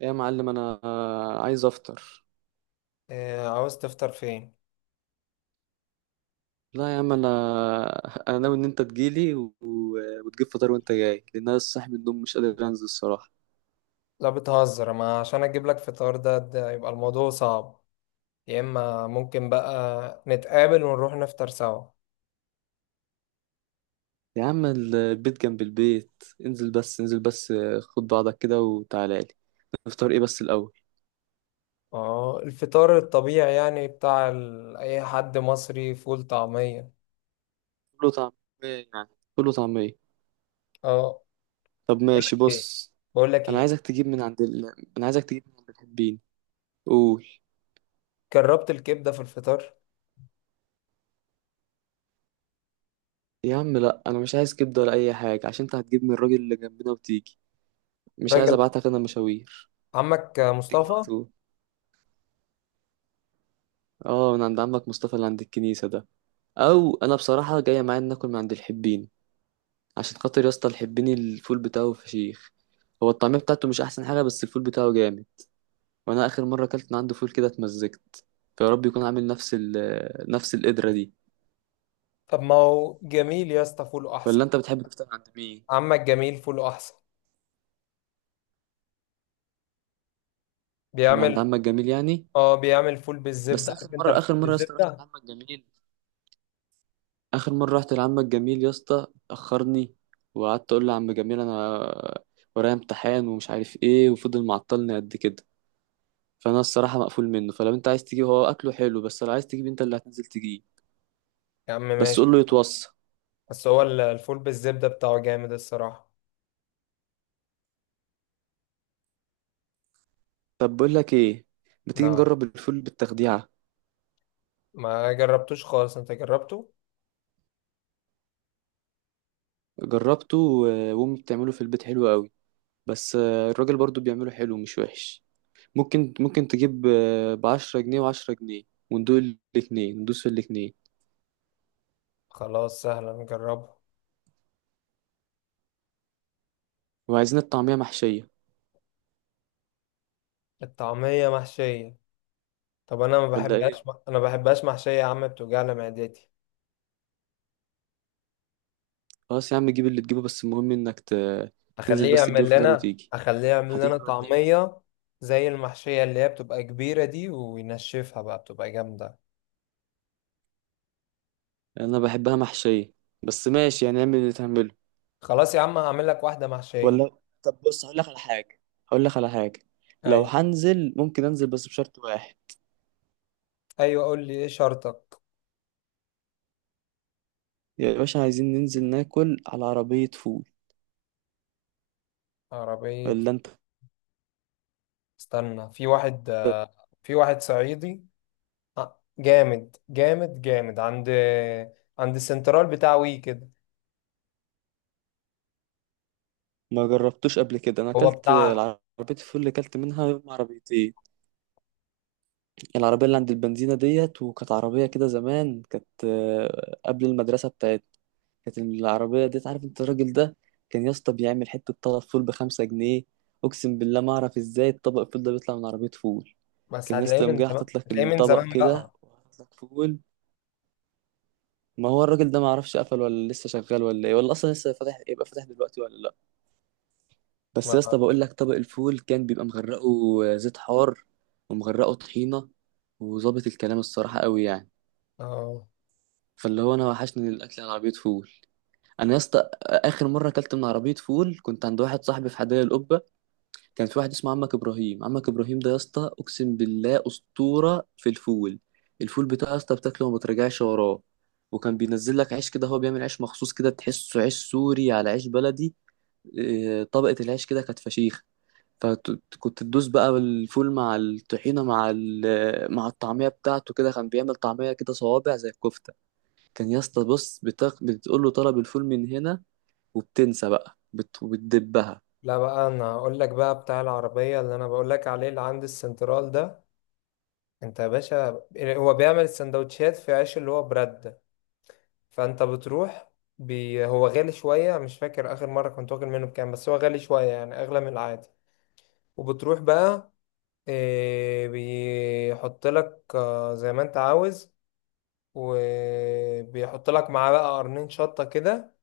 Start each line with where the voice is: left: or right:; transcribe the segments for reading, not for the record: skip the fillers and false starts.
right: إيه يا معلم، انا عايز افطر.
left: إيه عاوز تفطر فين؟
right: لا يا عم انا انا ناوي ان انت تجيلي وتجيب فطار وانت جاي، لان انا لسه صاحي من النوم، مش قادر انزل الصراحه.
left: لا بتهزر، ما عشان اجيب لك فطار ده يبقى الموضوع صعب. يا اما ممكن بقى نتقابل ونروح نفطر سوا.
right: يا عم البيت جنب البيت، انزل بس. خد بعضك كده وتعالى لي. نفطر ايه بس الاول؟
left: اه، الفطار الطبيعي يعني بتاع ال... اي حد مصري فول طعمية.
right: فول وطعميه، يعني فول وطعميه
left: اه.
right: طب
left: بقول
right: ماشي
left: لك ايه
right: بص.
left: بقول لك
right: انا
left: ايه
right: عايزك تجيب من عند ال... انا عايزك تجيب من عند الحبين. قول.
left: جربت الكبدة في الفطار؟
right: يا عم لا، انا مش عايز كبده ولا اي حاجه، عشان انت هتجيب من الراجل اللي جنبنا وتيجي. مش عايز
left: راجل،
right: ابعتك انا مشاوير.
left: عمك
right: تيجي على
left: مصطفى.
right: طول. اه، من عند عمك مصطفى اللي عند الكنيسة ده. او انا بصراحة جاية معايا إن ناكل من عند الحبين. عشان خاطر يا اسطى الحبين الفول بتاعه فشيخ. هو الطعمية بتاعته مش احسن حاجة، بس الفول بتاعه جامد. وانا اخر مرة اكلت من عنده فول كده اتمزجت. فيا رب يكون عامل نفس القدرة دي.
left: طب ما هو جميل يا اسطى فوله احسن.
right: ولا انت بتحب تفطر عند مين؟
left: عمك جميل فوله احسن،
right: من عند
left: بيعمل.
right: عمك جميل يعني.
left: اه بيعمل فول
right: بس
left: بالزبدة،
right: اخر
left: عارف انت
right: مرة
left: الفول
right: اخر مرة يا اسطى رحت
left: بالزبدة.
right: لعمك جميل، اخر مرة رحت لعمك جميل يا اسطى اخرني. وقعدت اقول لعم جميل انا ورايا امتحان ومش عارف ايه، وفضل معطلني قد كده. فانا الصراحه مقفول منه، فلو انت عايز تجيب هو اكله حلو، بس لو عايز تجيب انت اللي هتنزل تجيب.
left: يا عم
right: بس
left: ماشي.
right: قول له يتوصى.
left: بس هو الفول بالزبدة بتاعه جامد الصراحة.
right: طب بقول لك ايه، ما تيجي
left: نعم؟
right: نجرب الفول بالتخديعه.
left: ما جربتوش خالص، انت جربته؟
right: وامي بتعمله في البيت حلو قوي. بس الراجل برضو بيعمله حلو، مش وحش. ممكن تجيب ب 10 جنيه و10 جنيه وندوق الاتنين، ندوس في الاتنين.
left: خلاص، سهلا نجربه.
right: وعايزين الطعميه محشيه
left: الطعمية محشية؟ طب انا ما
right: ولا
left: بحبهاش.
right: ايه؟
left: انا ما بحبهاش محشية يا عم، بتوجعلي معدتي.
right: خلاص يا عم جيب اللي تجيبه، بس المهم انك تنزل
left: اخليه
right: بس تجيب
left: يعمل
right: الفطار
left: لنا
right: وتيجي.
left: اخليه يعمل لنا
right: هتيجي ولا ايه؟
left: طعمية، زي المحشية اللي هي بتبقى كبيرة دي وينشفها بقى بتبقى جامدة.
right: انا بحبها محشيه، بس ماشي يعني، اعمل اللي تعمله.
left: خلاص يا عم، هعمل لك واحدة محشية.
right: ولا طب بص، هقول لك على حاجة. لو
left: ايوه.
right: هنزل ممكن انزل بس بشرط واحد.
left: ايوه، قول لي ايه شرطك.
right: يا باشا عايزين ننزل ناكل على عربية فول.
left: عربية؟
right: ولا انت
left: استنى، في واحد. في واحد صعيدي، جامد جامد جامد، عند السنترال بتاع وي كده.
right: ما جربتوش قبل كده؟ انا
left: هو
right: اكلت
left: بتاع.
right: العربية الفول اللي اكلت منها يوم عربيتين، العربية اللي عند البنزينة ديت. وكانت عربية كده زمان، كانت قبل المدرسة بتاعتنا. كانت العربية ديت، عارف انت الراجل ده، كان يا اسطى بيعمل حتة طلب فول بخمسة جنيه. اقسم بالله ما اعرف ازاي الطبق الفول ده بيطلع من عربية فول.
left: بس
right: كان يا
left: هتلاقيه
right: اسطى يوم
left: من
right: جاي
left: زمان،
right: حاطط لك
left: هتلاقيه من
right: الطبق
left: زمان
right: كده
left: بقى.
right: وحاطط لك فول. ما هو الراجل ده ما اعرفش قفل ولا لسه شغال ولا ايه، ولا اصلا لسه فاتح، يبقى فاتح دلوقتي ولا لا. بس يا
left: ما...
right: اسطى بقول لك، طبق الفول كان بيبقى مغرقه زيت حار ومغرقه طحينه، وظابط الكلام الصراحه قوي يعني.
left: آه.
right: فاللي هو انا وحشني الاكل على عربيه فول. انا يا اسطى اخر مره اكلت من عربيه فول كنت عند واحد صاحبي في حدائق القبه. كان في واحد اسمه عمك ابراهيم، عمك ابراهيم ده يا اسطى اقسم بالله اسطوره في الفول. الفول بتاعه يا اسطى بتاكله وما ترجعش وراه. وكان بينزل لك عيش كده، هو بيعمل عيش مخصوص كده، تحسه عيش سوري على عيش بلدي. طبقه العيش كده كانت فشيخ. فكنت تدوس بقى الفول مع الطحينه مع الطعميه بتاعته كده. كان بيعمل طعميه كده صوابع زي الكفته. كان يا اسطى بص، بتقول له طلب الفول من هنا، وبتنسى بقى، بتدبها.
left: لا بقى انا هقول لك بقى بتاع العربية اللي انا بقول لك عليه، اللي عند السنترال ده. انت يا باشا، هو بيعمل السندوتشات في عيش اللي هو برد ده. فانت بتروح. هو غالي شوية، مش فاكر اخر مرة كنت واكل منه بكام، بس هو غالي شوية يعني، اغلى من العادي. وبتروح بقى، بيحط لك زي ما انت عاوز، وبيحط لك معاه بقى قرنين شطة كده.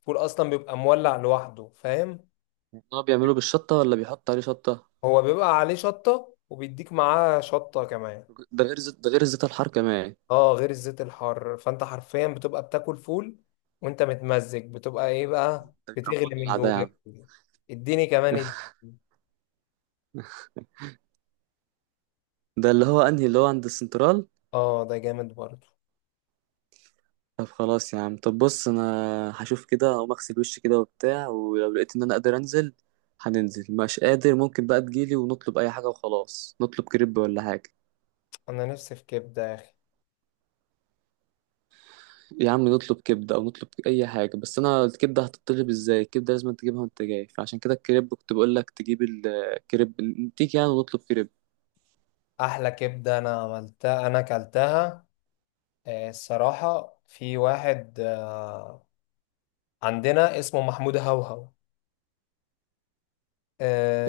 left: فول أصلا بيبقى مولع لوحده، فاهم؟
right: هو بيعمله بالشطه ولا بيحط عليه شطه؟
left: هو بيبقى عليه شطة وبيديك معاه شطة كمان.
right: ده غير زيت، ده غير زيت الحار كمان.
left: اه غير الزيت الحار. فانت حرفيا بتبقى بتاكل فول وانت متمزج، بتبقى ايه بقى،
right: ده بيبقى
left: بتغلي من
right: مولع ده يا
left: جواك.
right: عم.
left: اديني كمان
right: ده اللي هو انهي، اللي هو عند السنترال؟
left: اه ده جامد برضو.
right: طب خلاص يا عم، طب بص انا هشوف كده، اقوم اغسل وشي كده وبتاع، ولو لقيت ان انا قادر انزل هننزل. مش قادر، ممكن بقى تجيلي ونطلب اي حاجه وخلاص، نطلب كريب ولا حاجه.
left: انا نفسي في كبدة يا اخي.
right: يا عم نطلب كبده او نطلب اي حاجه، بس انا الكبده هتطلب ازاي؟ الكبده لازم تجيبها وانت جاي، فعشان كده الكريب كنت بقول لك تجيب الكريب، نتيجي يعني ونطلب كريب.
left: احلى كبدة انا عملتها انا اكلتها. الصراحة في واحد عندنا اسمه محمود هوهو.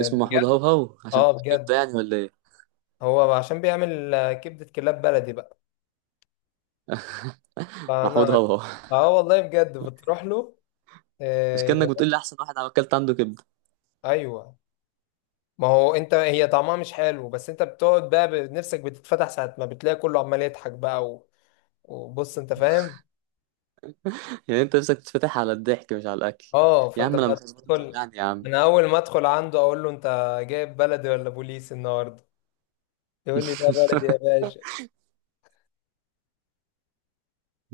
right: اسمه محمود هوهو عشان
left: اه
right: بتاع كبده
left: بجد.
right: يعني ولا ايه؟
left: هو عشان بيعمل كبدة كلاب بلدي بقى.
right: محمود
left: فانا،
right: هوهو.
left: اه والله بجد بتروح له.
right: مش كأنك
left: آه...
right: بتقول لي احسن واحد عمل اكلت عنده كبده؟
left: ايوه. ما هو انت، هي طعمها مش حلو، بس انت بتقعد بقى نفسك بتتفتح ساعة ما بتلاقي كله عمال يضحك بقى و... وبص انت فاهم.
right: يعني انت نفسك تتفتح على الضحك مش على الاكل.
left: اه،
right: يا
left: فانت
right: عم انا
left: بقى
right: مش هظبط، انت
left: بتدخل.
right: توجعني يا عم.
left: انا اول ما ادخل عنده اقول له: انت جايب بلدي ولا بوليس النهارده؟ يقول لي: لا بلدي يا باشا.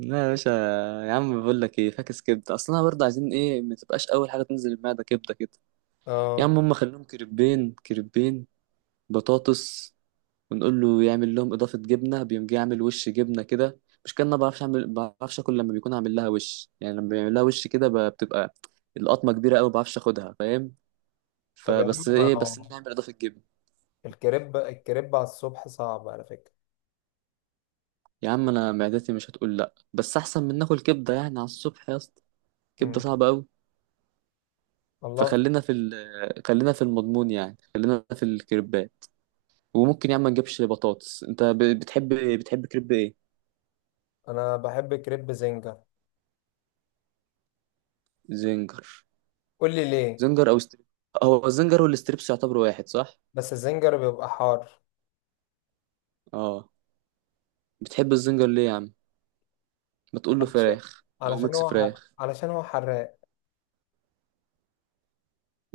right: لا يا باشا. يا عم بقول لك ايه، فاكس كبده، اصل انا برضه عايزين ايه، ما تبقاش اول حاجه تنزل المعده كبده كده. يا
left: اه.
right: عم هم خليهم كريبين، بطاطس. ونقول له يعمل لهم اضافه جبنه، بيقوم جاي يعمل وش جبنه كده. مش كان انا بعرفش اعمل، بعرفش اكل لما بيكون عامل لها وش يعني، لما بيعمل لها وش كده بتبقى القطمه كبيره قوي، ما بعرفش اخدها، فاهم؟
left: طب يا عم،
right: فبس
left: ما
right: ايه، بس
left: هو
right: نعمل اضافه جبنه.
left: الكريب على الصبح صعب على فكرة.
right: يا عم انا معدتي مش هتقول لا، بس احسن من ناكل كبده يعني على الصبح يا اسطى. كبده
left: مم.
right: صعبه قوي.
left: والله.
right: فخلينا في ال... آه، خلينا في المضمون يعني، خلينا في الكريبات. وممكن يا عم ما نجيبش بطاطس. انت بتحب، بتحب كريب ايه؟
left: انا بحب كريب زنجر.
right: زنجر.
left: قول لي ليه؟
right: زنجر او ستريب. هو الزنجر والستريبس يعتبروا واحد صح؟
left: بس الزنجر بيبقى حار.
right: اه. بتحب الزنجر ليه يا عم؟ ما تقول له
left: علشان
right: فراخ او
left: علشان
right: ميكس
left: هو ح-
right: فراخ.
left: علشان هو حراق.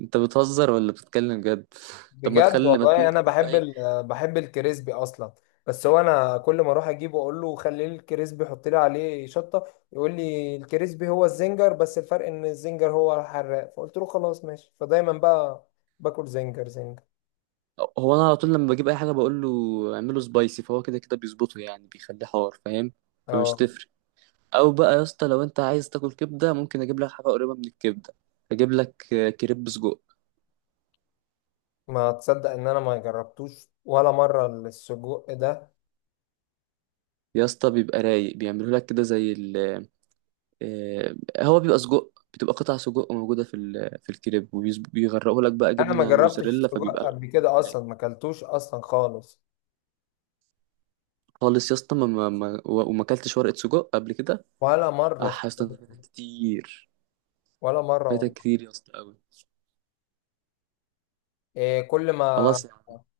right: انت بتهزر ولا بتتكلم جد؟ طب ما
left: بجد
right: تخلي، ما انت
left: والله، انا
right: ممكن تجيب
left: بحب
right: اي.
left: ال... بحب الكريسبي اصلا. بس هو انا كل ما اروح اجيبه اقول له: خلي لي الكريسبي، حط لي عليه شطه. يقول لي: الكريسبي هو الزنجر، بس الفرق ان الزنجر هو الحراق. فقلت له خلاص ماشي، فدايما بقى باكل زنجر. زنجر.
right: هو انا على طول لما بجيب اي حاجه بقول له اعمله سبايسي، فهو كده كده بيظبطه يعني، بيخليه حار، فاهم؟ فمش
left: اه.
right: تفرق. او بقى يا اسطى لو انت عايز تاكل كبده ممكن اجيب لك حاجه قريبه من الكبده، اجيب لك كريب سجق.
left: ما تصدق ان انا ما جربتوش ولا مره السجق ده.
right: يا اسطى بيبقى رايق، بيعمله لك كده زي ال آه، هو بيبقى سجق، بتبقى قطع سجق موجوده في الكريب، وبيغرقوا لك بقى
left: انا ما
right: جبنه
left: جربتش
right: موزاريلا،
left: السجق
right: فبيبقى
left: قبل
right: الحوار
left: كده
right: رايق.
left: اصلا، ما اكلتوش اصلا خالص.
right: خالص يا اسطى، وما اكلتش ورقه سجق قبل كده.
left: ولا
right: اه
left: مره في
right: يا اسطى أنت
left: حياتي.
right: فايتك كتير،
left: ولا مره
right: فايتك
left: والله.
right: كتير يا اسطى قوي.
left: إيه كل ما
right: خلاص.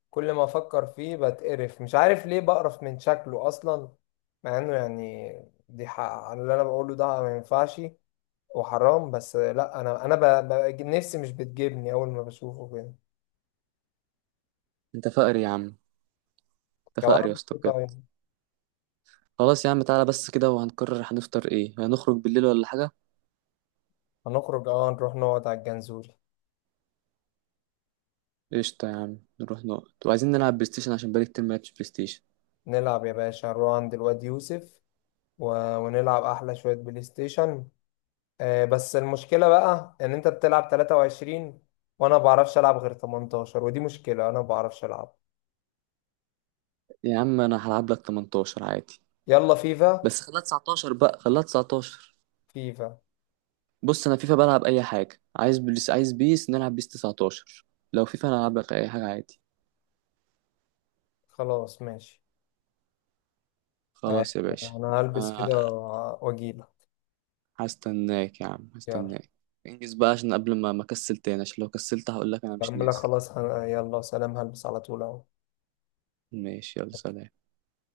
left: كل ما افكر فيه بتقرف، مش عارف ليه بقرف من شكله اصلا، مع انه يعني، دي حق على اللي انا بقوله ده، ما ينفعش وحرام. بس لا، انا ب... نفسي مش بتجيبني اول ما بشوفه كده.
right: انت فقر يا عم، انت
left: طب
right: فقر يا
left: أعمل
right: اسطى
left: إيه
right: بجد.
left: طيب؟
right: خلاص يا عم تعالى بس كده، وهنقرر هنفطر ايه، هنخرج بالليل ولا حاجة.
left: هنخرج، اه، نروح نقعد على الجنزول،
right: قشطة يا عم، نروح نقعد، وعايزين نلعب بلاي ستيشن عشان بقالي كتير ما لعبتش بلاي ستيشن.
left: نلعب يا باشا، نروح عند الواد يوسف و... ونلعب احلى شويه بلاي ستيشن. بس المشكلة بقى ان انت بتلعب 23 وانا ما بعرفش العب غير 18، ودي مشكلة انا ما بعرفش العب.
right: يا عم انا هلعب لك 18 عادي.
left: يلا فيفا.
right: بس خليها 19 بقى، خليها 19.
left: فيفا.
right: بص انا فيفا بلعب اي حاجة، عايز بيس عايز بيس نلعب بيس 19. لو فيفا انا هلعب لك اي حاجة عادي.
left: خلاص ماشي. آه،
right: خلاص يا باشا
left: انا هلبس
right: انا.
left: كده واجيلك.
right: هستناك يا عم،
left: يلا.
right: هستناك. انجز بقى عشان قبل ما اكسل تاني، عشان لو كسلت هقول لك انا مش
left: بعملها
right: نازل.
left: خلاص يلا سلام، هلبس على طول اهو.
right: ماشي، يلا سلام.